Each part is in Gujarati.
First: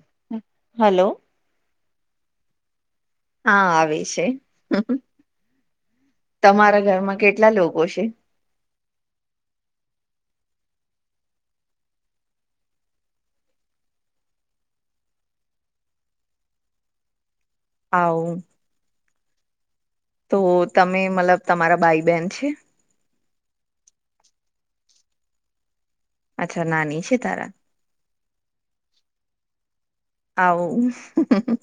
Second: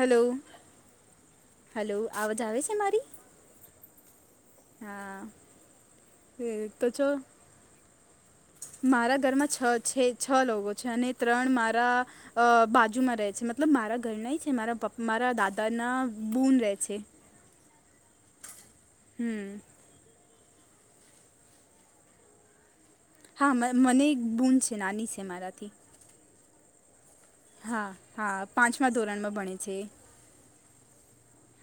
Hello hello. હલો અવાજ આવે છે મારી હા આવે છે હા એ તમારા તો જો ઘરમાં કેટલા લોકો છે મારા ઘરમાં છ છે છ લોકો છે અને ત્રણ મારા અ બાજુમાં રહે છે મતલબ મારા ઘરના છે મારાપ્પ મારા દાદાના બૂન રહે છે હવ હમ તો તમે મતલબ તમારા ભાઈ બહેન છે હા મને એક બૂન છે નાની છે મારાથી અચ્છા નાની છે તારા હા હા પાંચમા ધોરણમાં ભણે છે આવ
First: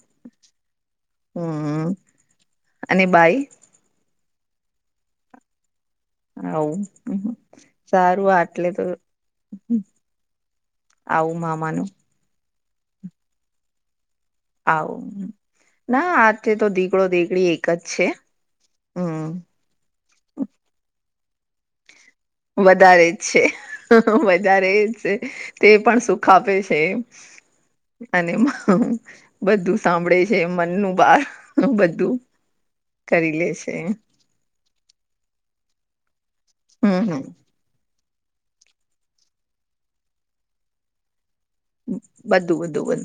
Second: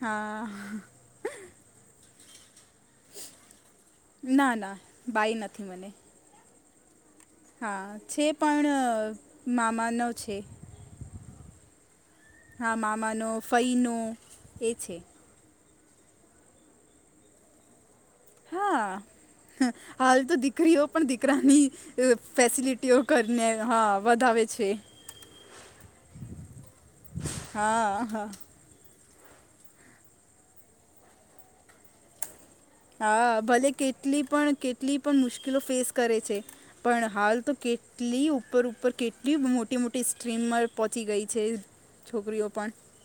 હા હમ અને બાઈ ના ના બાઈ નથી મને હવ હા છે પણ મામા ન છે આવું મામાનું હા મામાનું ફઈ નો આવ ના આજે તો દીકડો દીકડી એક જ છે હા હમ હાલ તો દીકરીઓ પણ દીકરાની ફેસિલિટીઓ વધારે જ છે કરીને હા વધાવે વધારે જ છે તે પણ સુખ આપે છે હા હા અને બધું સાંભળે છે મનનું બાર બધું હા કરી લે ભલે છે. કેટલી પણ કેટલી પણ મુશ્કેલો ફેસ કરે છે હમ પણ હમ હાલ તો કે કેટલી ઉપર ઉપર કેટલી મોટી મોટી સ્ટ્રીમમાં પહોંચી ગઈ છે બધું છોકરીઓ બધું પણ બધું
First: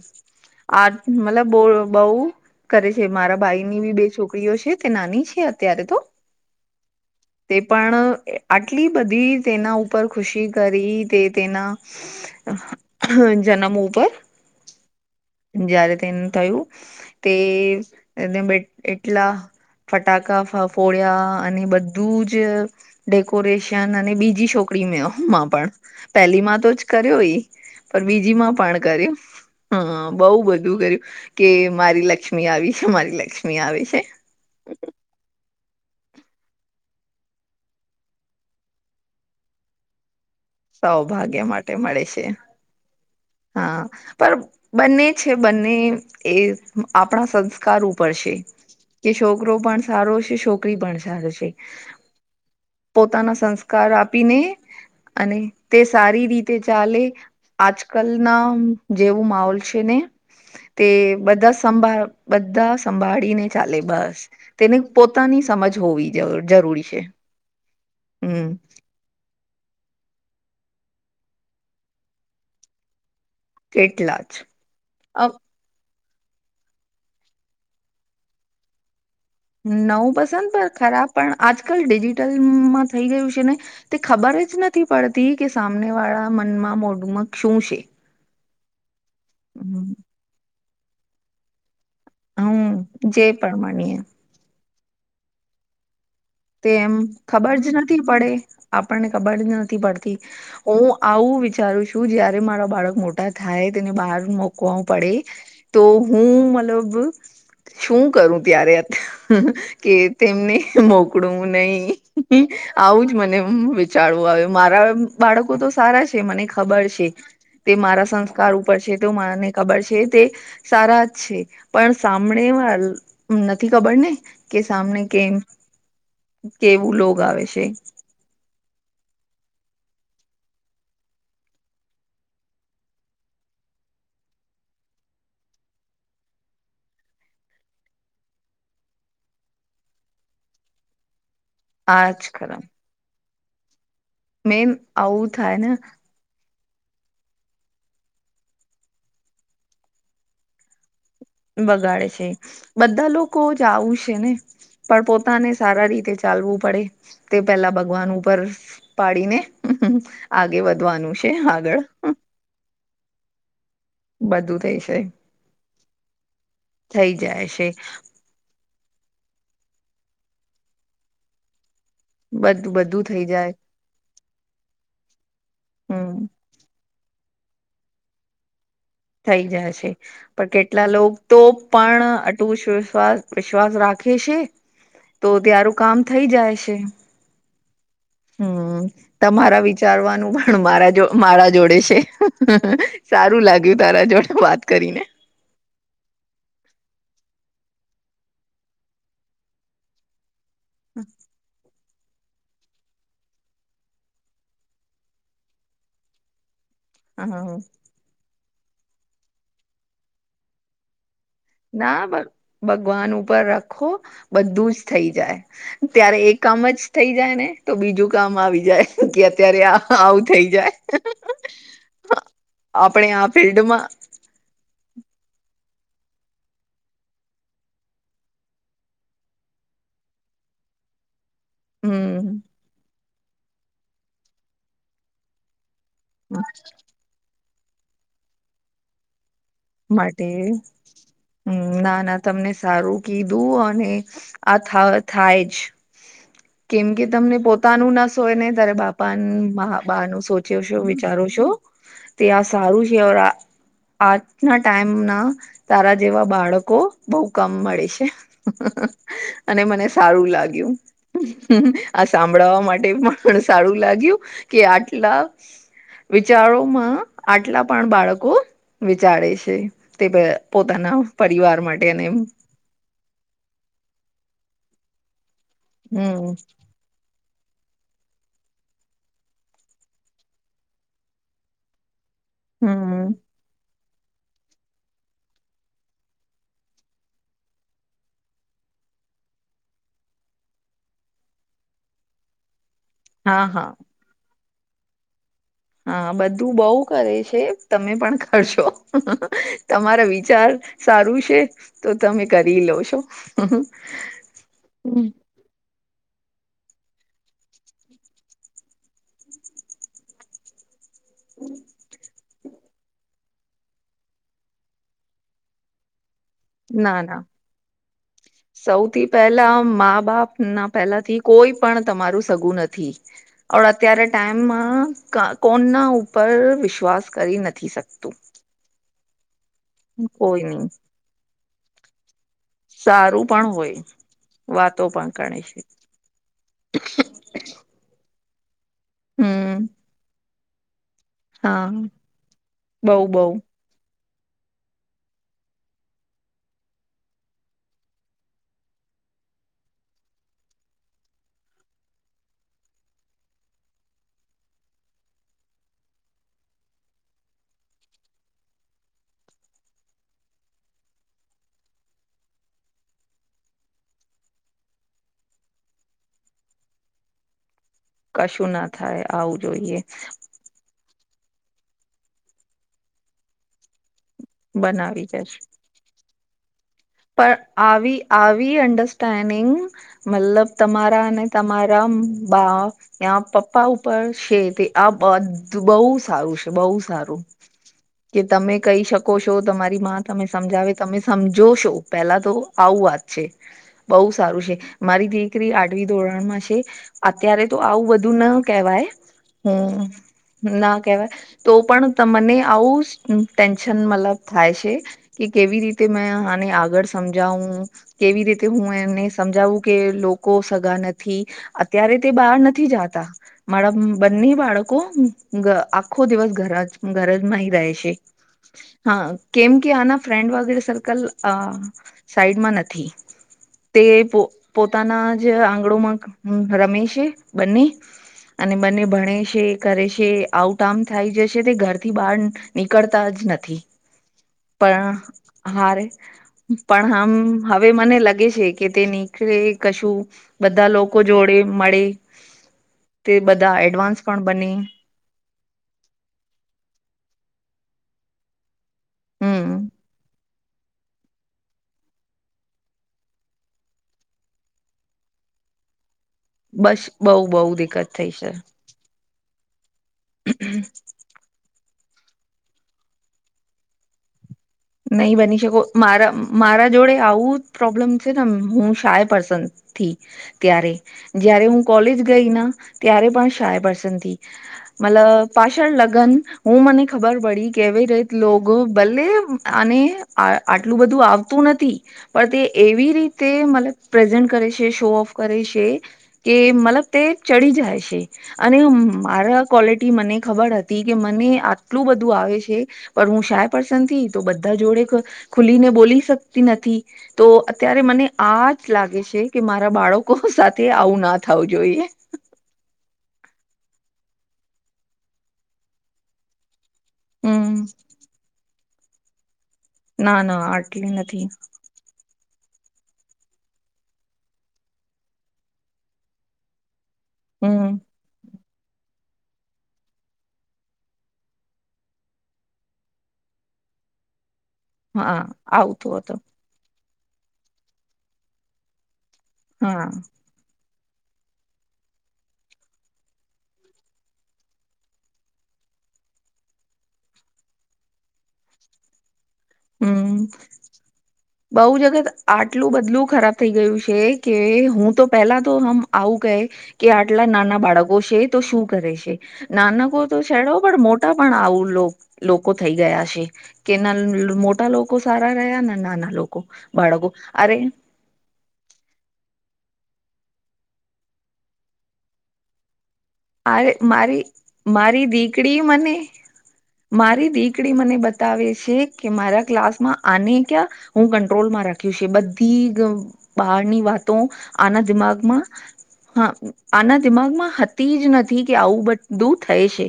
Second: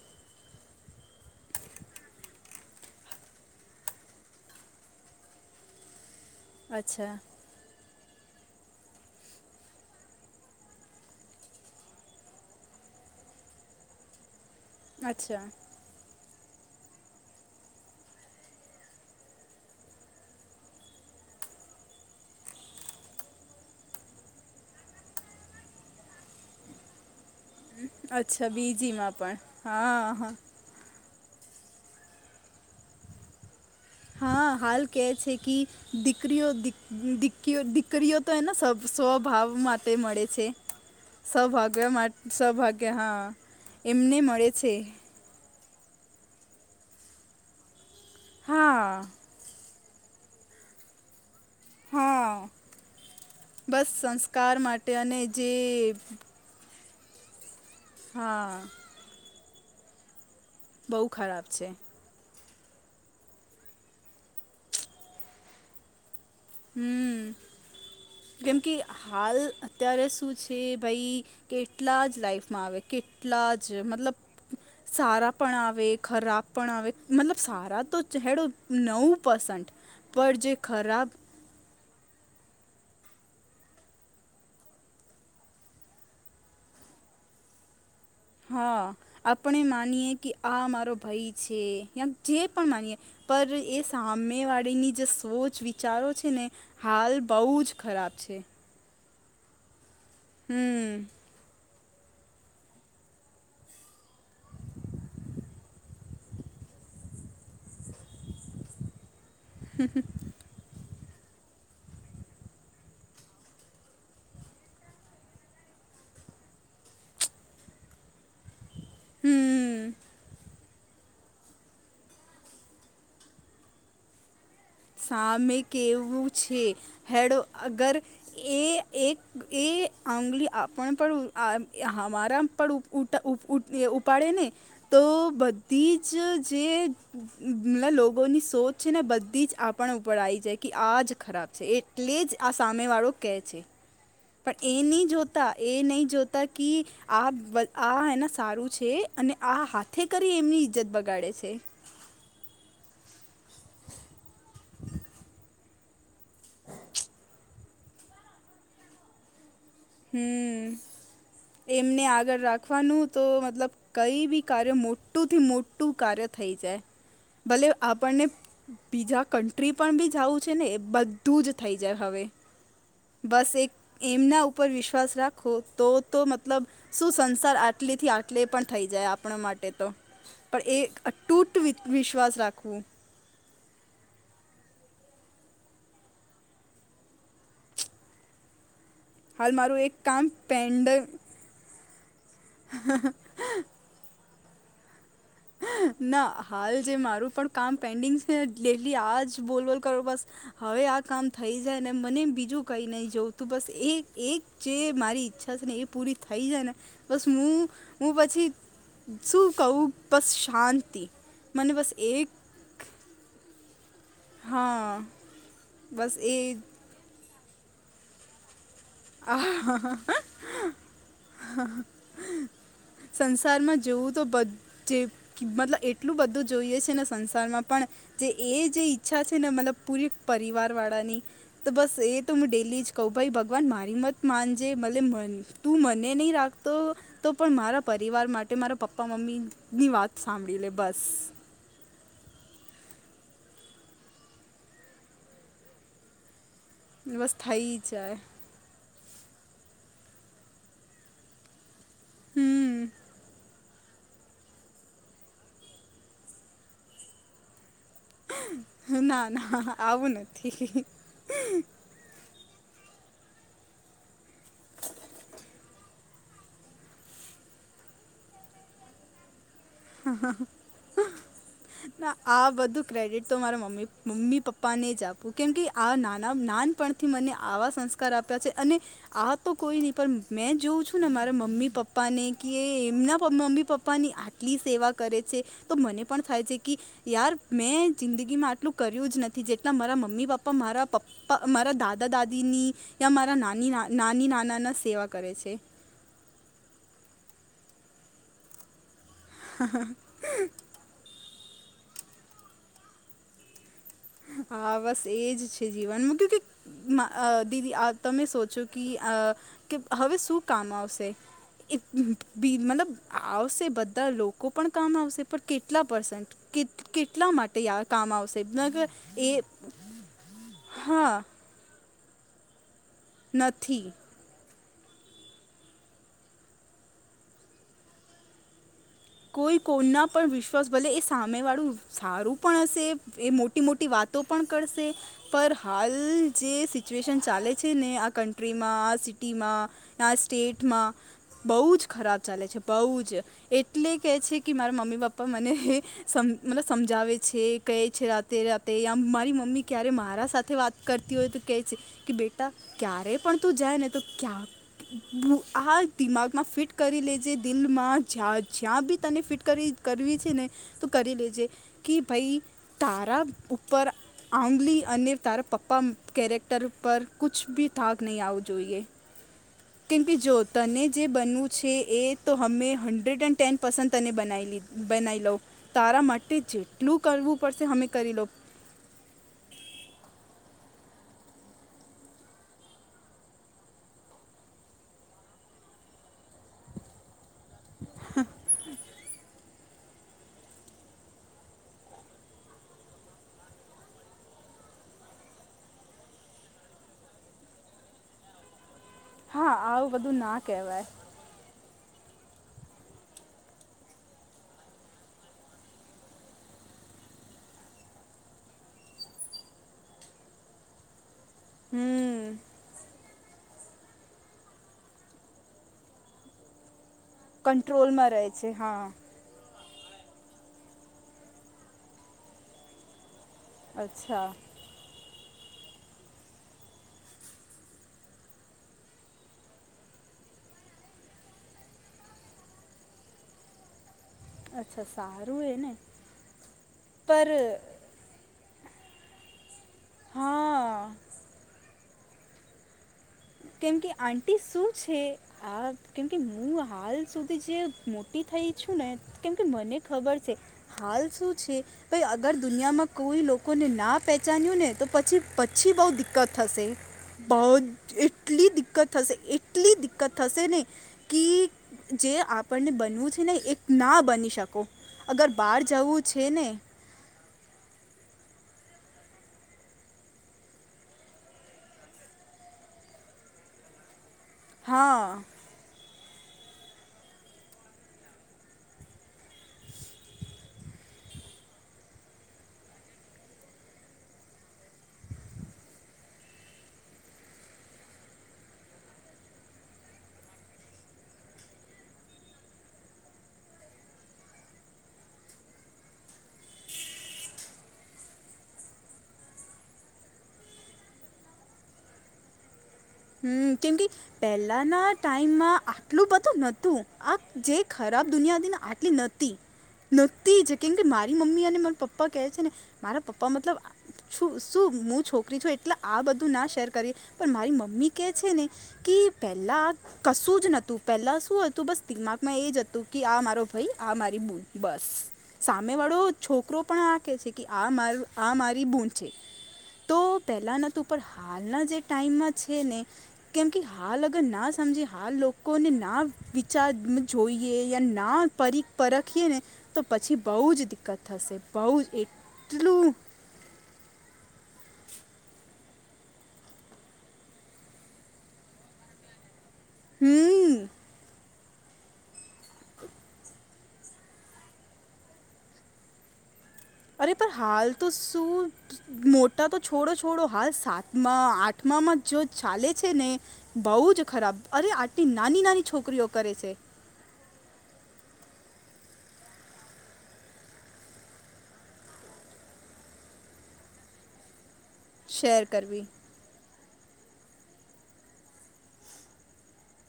આ મતલબ બ બહુ કરે છે મારા ભાઈ ની બી બે છોકરીઓ છે તે નાની છે અત્યારે તો અચ્છા તે પણ આટલી બધી તેના ઉપર ખુશી કરી તે તેના અ જન્મ ઉપર અચ્છા જયારે તેને થયું તે એટલા ફટાકા ફ ફોડયા અને બધું જ ડેકોરેશન અને બીજી છોકરી મે માં પણ પહેલી માં તો જ કર્યો ય પણ અચ્છા બીજીમાં પણ બીજીમાં કરી્યું પણ હ હા હા બહ બધું હું કર્યું કે મારી લક્ષ્મી આવી છે મારી લક્ષ્મી આવી છે હા હાલ કે છે કે દીકરીઓ દી દીરીઓ દીકરીઓ તો એને સ્વભાવ માટે મળે છે સૌભાગ્ય માટે સૌભાગ્ય હા હા એમને પણ મળે છે બંને છે બંને એ આપણા સંસ્કાર રો પડશે હા કે છોકરો પણ સારો છે છોકરી પણ સારો છે. હા પોતાના બસ સંસ્કાર આપીને સંસ્કાર માટે અને જે તે સારી રીતે તે ચાલે આજ કલ ના હા જેવું માહોલ છે ને તે બહુ ખરાબ બધા છે સંભાળ બધા સંભાળીને ચાલે બસ તેને પોતાની સમજ હોવી જરૂર જરૂર હમ કેમકે હાલ અત્યારે શું છે ભાઈ કેટલા જ લાઈફમાં આવે કેટલા જ મતલબ એટલા જ અ સારા પણ આવે ખરાબ પણ આવે મતલબ સારા તો હેડ નવું પસન નવું પણ પસંદ જે પર ખરાબ પણ આજકાલ ડિજિટલમાં થઈ ગયું છે ને. તે ખબર જ નથી પડતી કે સામને વાળા મનમાં મોઢુંમગ શું છે હા આપણે માનીયએ કે આ મારો ભાઈ છે યાં જે પણ હમ માનીએ જે પર એ પ્રમાણીએ સામેવાળીની જે સોચ વિચારો છે ને તે એમ હાલ બહુ ખબર જ નથી ખરાબ પડે. છે આપણને ખબર જ નથી પડતી હમ હું આવું વિચારું છુ શું જયારે મારા બાળક મોટા થાય તેને બહાર મોકવા પડે તો હું મતલબ શું કરું ત્યારે કે તેમને મો કડું નહી આવું જ મને વિચારવું આવ મારા બાળકો તો સારા છે મને ખબર છે તે મારા સંસ્ કાર ઉપર છે તે મને હમ ખબર છે તે સારા જ છે પણ સાામળ વા નથી ખબર ને કે સામને કેમ સામે કેવું છે કેવું લોગ હેડો આવે છે અગર એ એક એ આંગલી આપણ પડ અમારા પડ ઉટ ઉપાડે ને તો બધી જ જે લોકોની સોચ છે ને બધી જ આપણ ઉપર આવી જાય કે આ જ ખરાબ છે એટલે આજ જ આ ખરા સામેવાળો કહે છે પણ મેન એ નહી આવું જોતા થાય ને એ નહી જોતા કે આ આ એના સારું છે અને આ હાથે કરી એમની ઈજ્જત બગાડે છે. બગાડે છે બધા લોકો જ આવું છે ને પણ પોતાને સારા રીતે ચાલવું પડે તે પેલા ભગવાન ઉપર પાડીને આગે વધવાનું છે આગળ ને આગળ રાખ વાનું તો મતલબ કઈ બી બધું કાર્ય થઈ છે મોટુંથી મોટું કાર્ય થઈ જાય થઈ જાય છે ભલે આપણને બીજા કન્ટ્રી પણ બી જઉું છે ને એ બધું જ થઈ જાય હવે. બ બધું થઈ બસ જાય એક એમના ઉપર વિશ્વાસ રાખો તો હમ તો મતલબ શું સંસાર આટલીથી આ એટલે પણ થઈ જાય આપ થઈ જાય છે પણ કેટલા લોકો તો અતૂટ પણ વિશ્વાસ અટુંટ રાખવું વિશ્વાસ વિશ્વાસ રાખે છે તો ત્યારું કામ થઈ જાય છે. હમ્મ. હાલ તમારા મારું એક વિચારવાનું કામ પણ પેન્ડ મારા મારા જોડે છે સારું લાગયુ તારા જોડે વાત કરીને ના હાલ જે મારું પણ કામ પેન્ડિંગ છે ડેલી આજ બોલ બોલ કરો બસ હવે આ કામ થઈ જાય ને મને એમ બીજું કંઈ નહીં જોવુંતું બસ એ એક જે મારી ઈચ્છા છે ને એ પૂરી થઈ જાય ને બસ હ હું હું પછી શું કહું બસ શાંતિ મને બસ ના એક ભગવાન ઉપર રાખો. બધું જ હા થઈ જાય બસ ત્યારે એ એક કામ જ થઈ જાય ને તો બીજું કામ આવી જાય તો કે અત્યારે આ આવું થઈ જાય આપણે આ સંસારમાં ફિલ્ડમાં જોવું તો બ જે મતલબ એટલું બધું જોઈએ છે ને સંસારમાં પણ જે એ જે ઈચ્છા છે ને મતલબ પૂરી પરિવાર વાળાની તો બસ એ હમ તો હું ડેલી જ કહ ભાઈ ભગવાન મારી મત માનજે મલે મને. તું મને નહીં રાખતો તો પણ મારા પરિવાર માટે મારા પપ્પા મમ્મી. માટે. હમ ના ના તમને સારું કીધું અને આ થ થાય જ. કેમ કે બસ તમને થઈ પોતાનું જાય નાસોયને. તારે બાપા બા નું સોચ્યો છું વિચારો છો. તે આ હમ સારું છેર આ આ. ના ટાઈમ ના તારા જેવા બાળકો બઉુ કામ મળે છે. ના અને ના મને આવું સારું લાગ્યું. નથી આ સાંભળાવવા માટે પણ પણ સારું લાગ્યું કે આટલા. વિચારોમાં આટલા પણ બાળકો. ચડે છે તે પોતાના પરિવાર માટે અને. ના આ બધું ક્રેડિટ તો મારા મમ્મી મમ્મી પપ્પાને જ આપવું કેમ કે આ નાના નાન. પણથી મને આવા સંસ્કાર આપ્યા છે અને આ તો કોઈ નહી પણ મેં જોવું છું ને મારા મમ્મી પપ્પા. પપ્પાને કે હમ એમના મમ્મી પપ્પાની આટલી સેવા કરે છે તો મને પણ થાય છે કે. યાર મેં જિંદગીમાં આટલું કર્યું જ નથી જેટલા મારા મમ્મી પપ્પા મારા પપ્પા. પા. મારા દાદા-દાદીની યા મારા હા હા નાની, નાની - નાના ના સેવા કરે છે. હા બધું બોવ કરે છે. તમે પણ કરશો તમારા વિચાર સારું છે, તો તમે કરી લો છો. અ હ. હા બસ એજ છે જીવનમાં ક કે મા અ દીદી આ તમે સોચો કે કે હવે શું કામ આવશે? [inaudible] બી મતલબ આવશે. બધા લોકો પણ કામ આવશે પણ કેટલા પર્સેન્ટ? કે ના ના કેટલા માટે કામ આવશે ગર સૌથી પહેલા મા - બાપ ના હા પહેલાથી કોઈ પણ તમારું સગું નથી. નથી અત્યારે ટાઈમમાં ક કોણના ઉપર વિશ્વાસ કરી નથી શકતું. કોઈ કોઈના પણ કોઈ નહી વિશ્વાસ ભલે એ સામે વાળું સારું પણ હશે સારું એ પણ મોટી હોય મોટી વાત તો પણ કરશે, વાતો ગણે પણ છે હાલ જે સિચ્યુએશન ચાલે છે, ને આ કન્ટ્રીમાં આ હમ સિટીમાં, આ સ્ટેટમાં, હા બહુ જ ખરાબ ચાલે છે. બઉ બહુ જ બઉ એટલે કહે છે કે મારા મમ્મી -પપ્પા મને. સમ મતલબ સમજાવે છે કહે છે. રાતે -રાતે આમ મારી મમ્મી ક્યારે મારા સાથે વાત કરતી હોય તો કે છે, કે બેટા ક્યારે પણ તું જાય ને તો ક્યાં આ દિમાગમાં ફિટ કરી લેજે દિલમાં જા જ્યાં બી તને ફિટ કરી કરવી છે ને તો કરી લેજે. કે ભઈ તારા ઉપ ઉપર આંગલી અને તારા પપ્પા કેરેક્ટર પર કુછ ભી થાક નહી આવું કશું ના જોઈએ, થાય આવું જોઈએ કેમ કે જો તને જે બનવું છે. એ તો હમે હન્ડ્રેડ એન્ડ ટેન પર્સન્ટ તને બનાવી બેનઈ લોવ તારા મટી ચે. પણ આવી, આવી અંડર સ્ટેન્ડિંગ મલબ તમારા અને તમારા બા ત્યાં પપ્પા ઉપર છે, તે આ બધું બહુ સારું છે. બહુ સારું. કે તમે કહી શકો છો. તમારી માં તમે સમજાવે તમે સમજો શો. પેલા તો આવું વાત છે, બહુ સારું છે. મારી દીકરી આઢવી ધોરણમાં છે. અત્યારે તો આવું બધું ના કહેવાય. હા હમ આવું બધું ના કહેવાય. તો પણ તમને આવું ટેન્શન મલબ થાય છે. કે કેવી રીતે મેં આને અગર સમજાવું, કેવી રીતે હું એને સમજાવું કે લોકો સગા નથી થી અત્યારે તે હમ બહાર નથી જતા. મારા બંને બાળકો આખો દિવસ ઘ ઘરે જ મૈ રહે છે. કંટ્રોલમાં રહે છે હા કેમ કે આના ફ્રેન્ડ વગેરે સર્કલ અ સાઈડમાં નથી. તે પો અચ્છા પોતાના જ આંગણોમાં રમે છે, બંને. અને બંને ભણે છે, કરે છે. આઉટ આમ થાય જશે તે ઘરથી બાર નીકળતા જ નથી. અચ્છા પણ સારું એ ને હારે પણ આમ પર હવે મને લગે છે કે તેની નિકણે કશું હા બધા લોકો જોડે મળે. તે બધા કેમ કે એડવાન્સ પણ આંટી બને. શું છે. આ કેમકે હું હાલ સુધી જે મોટી થઈ છુંને કેમકે હમ મને ખબર છે, હાલ શું છે? કોઈ અગર દુનિયામાં કોઈ લોકોને ના પહેચાન્યું ને તો પછી પછી બઉ દિકકત થશે. બસ બઉ બઉ બો જ દિકકત થઈ છે એટલી દિકકત થશે એટલી દિકકત થશે ને કે જે આપણને બનવું છે ને એક ના બની શકો. નહી અગર બની બહાર શકો જવું મારા છે ને મારા જોડે આવું પ્રોબ્લેમ છે ને હું શાય પર્સંદથી. ત્યારે જ્યારે હું કોલેજ ગઈ ના ત્યારે પણ શાય પર્સંદથી. મલ હા પા લગન હું મને ખબર પડી કેવી રીત ભલે અને આ આટલું બધું આવતું નથી. પણ તે એવી રીતે મતબ પ્રેઝન્ટ કરે છે શો ઓફ કરે છે. કે મલબ તે ચડી જાયશે. અને મારા ક્વોલિટી મને ખબર હતી કે મને આટલું બધું આવે છે. પણ હું શાય પર્સંદ થી તો બધા જોડે ખુલીને બોલી શકતી નથી. તો અત્યારે મને આ જ લાગે છે કે મારા બાળકો સાથે આવું ના થવું જોઈએ. હમ કેમ કે પહેલાના ટાઈમમાં આટલું બધું નતું આ જે હમ ખ રા દુનિયા આટલી નતી ના ના નતીજ કેમ કે આટલી નથી મારી મમ્મી અને મા પપ્પા પપ્પા કહે છે ને મારા પપ્પા મતલબ ું શું હું છોકરી છું એટલે આ બધું ના શેર કરીએ પણ મારી હમ મમ્મી કે છે ને કે પહેલા કશું જ નતું પહેલા શું હતું બસ દિમાગમાં એ જ હતું કે આ મારો ભાઈ આ મારી બૂન બસ હા સામે આવતો વાળો હતો છોકરો પણ આખે છે કે આ મા આ મારી બૂન છે હા તો પહેલાંના તો પણ હાલના જે ટાઈમમાં છે ને કેમ કે હાલ અગર ના સમજી હાલ લોકોને ના વિચાર જોઈએ યા ના પરિ પરખીએ ને તો પછી હમ બહુ જ દિક્કત થશે બઉ બહુ જ જગત આટલું એટલું બધલું ખરાબ થઈ ગયું છે કે હું તો પેલા તો હમ આવું ગહે કે આટલા નાના બાળકો છે તો શું કરે છે. નાનકો તો હમ છેડો પણ મોટા પણ આવું લોકો થઈ ગયા છે કેનાલ મોટા લોકો સારા રહ્યા ને નાના લોકો અરે પણ હાલ તો શું મોટા તો છોડો છોડો હાલ સાતમાં આઠમામાં જો ચાલે છે ને અરે બઉ જ મારી ખરાબ અરે મારી આટલી નાની દીકરી નાની મને છોકરીઓ કરે છે. મારી દીકરી મને બતાવે છે કે મારા ક્લાસમાં આને ક્યા હું કંટ્રોલમાં રાખ્યું છે બધી બહારની વાતો આના શેર દિમાગમાં કરવી હ આના દિમાગમાં તી જ નથી કે આવું બ દું થય છે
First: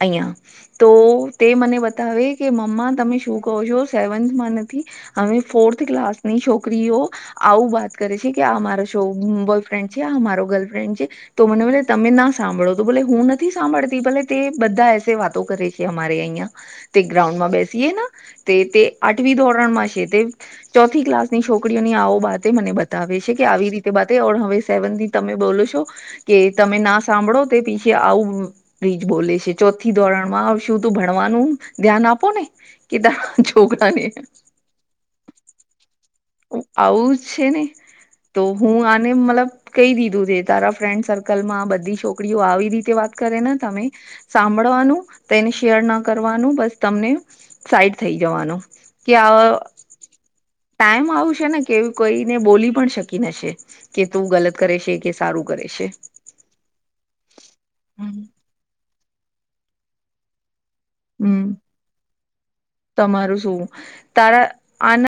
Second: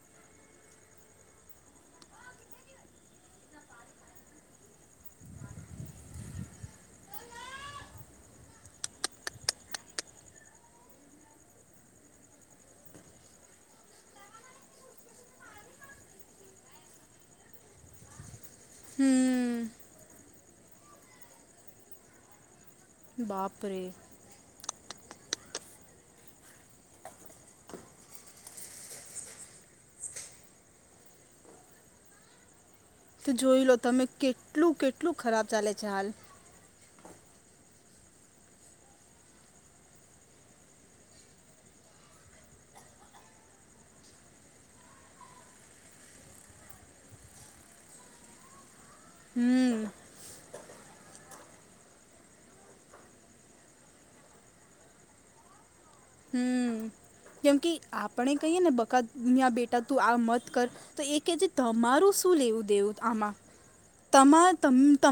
અહિંયા તો તે મને બતાવે કે મમ્મા તમે શું કહો છો સેવન્થમાં નથી હમે ફોર્થ ક્લાસની છોકરીઓ આવું વાત કરે છે કે આ મારો શ બોયફ્રેન્ડ છે આ મારો ગર્લફ્રેન્ડ છે તો મને મ તમે ના સાંભળો તો ભલે હું નથી સાંભળતી ભલે તે બધા એસે વાતો કરે છે અમારે અહિયાં તે ગ્રાઉન્ડમાં બેસીએ ને તે તે આઠમ ધોરણ હમ માં છે તે ચોથી ક્લાસ ની છોકરીઓની આવો બાતે મને બતા આવે છે કે આવી બાપરે રીતે વાતે ઓ હવે સેવન ની તમે બોલો છો કે તમે ના સાંભળો તે પીછી આવું બ્રીજ બોલે છે ચોથી ધોરણમાં શું તું ભણવાનું ધ્યાન આપો ને કેધા તો જોઈ લો ઝોકડા ને તમે કેટલું કેટલું ખરાબ ચાલે છે હાલ આવું જ છે ને તો હું આને મતલબ કઈ દીધું છે તારા ફ્રેન્ડ સર્કલમાં બધી છોકરીઓ આવી રીતે વાત કરે ને તમે સાંભળવાનું તેને શેર ના કરવાનું બસ તમને સાઈડ થઈ જવાનું કે આ હમ ટાઈમ આવ છે ને કે કોઈને બોલી પણ શકી નશે કે તું ગલત કરે છે કે સારું કરે છે હમ કેમ કે આપણે કહીયએ ને બકાદ આ બેટા તું આ મત કર એ કે જે હમ તમારું શું લેવું દેવું તમારું શું તારા આને આમાં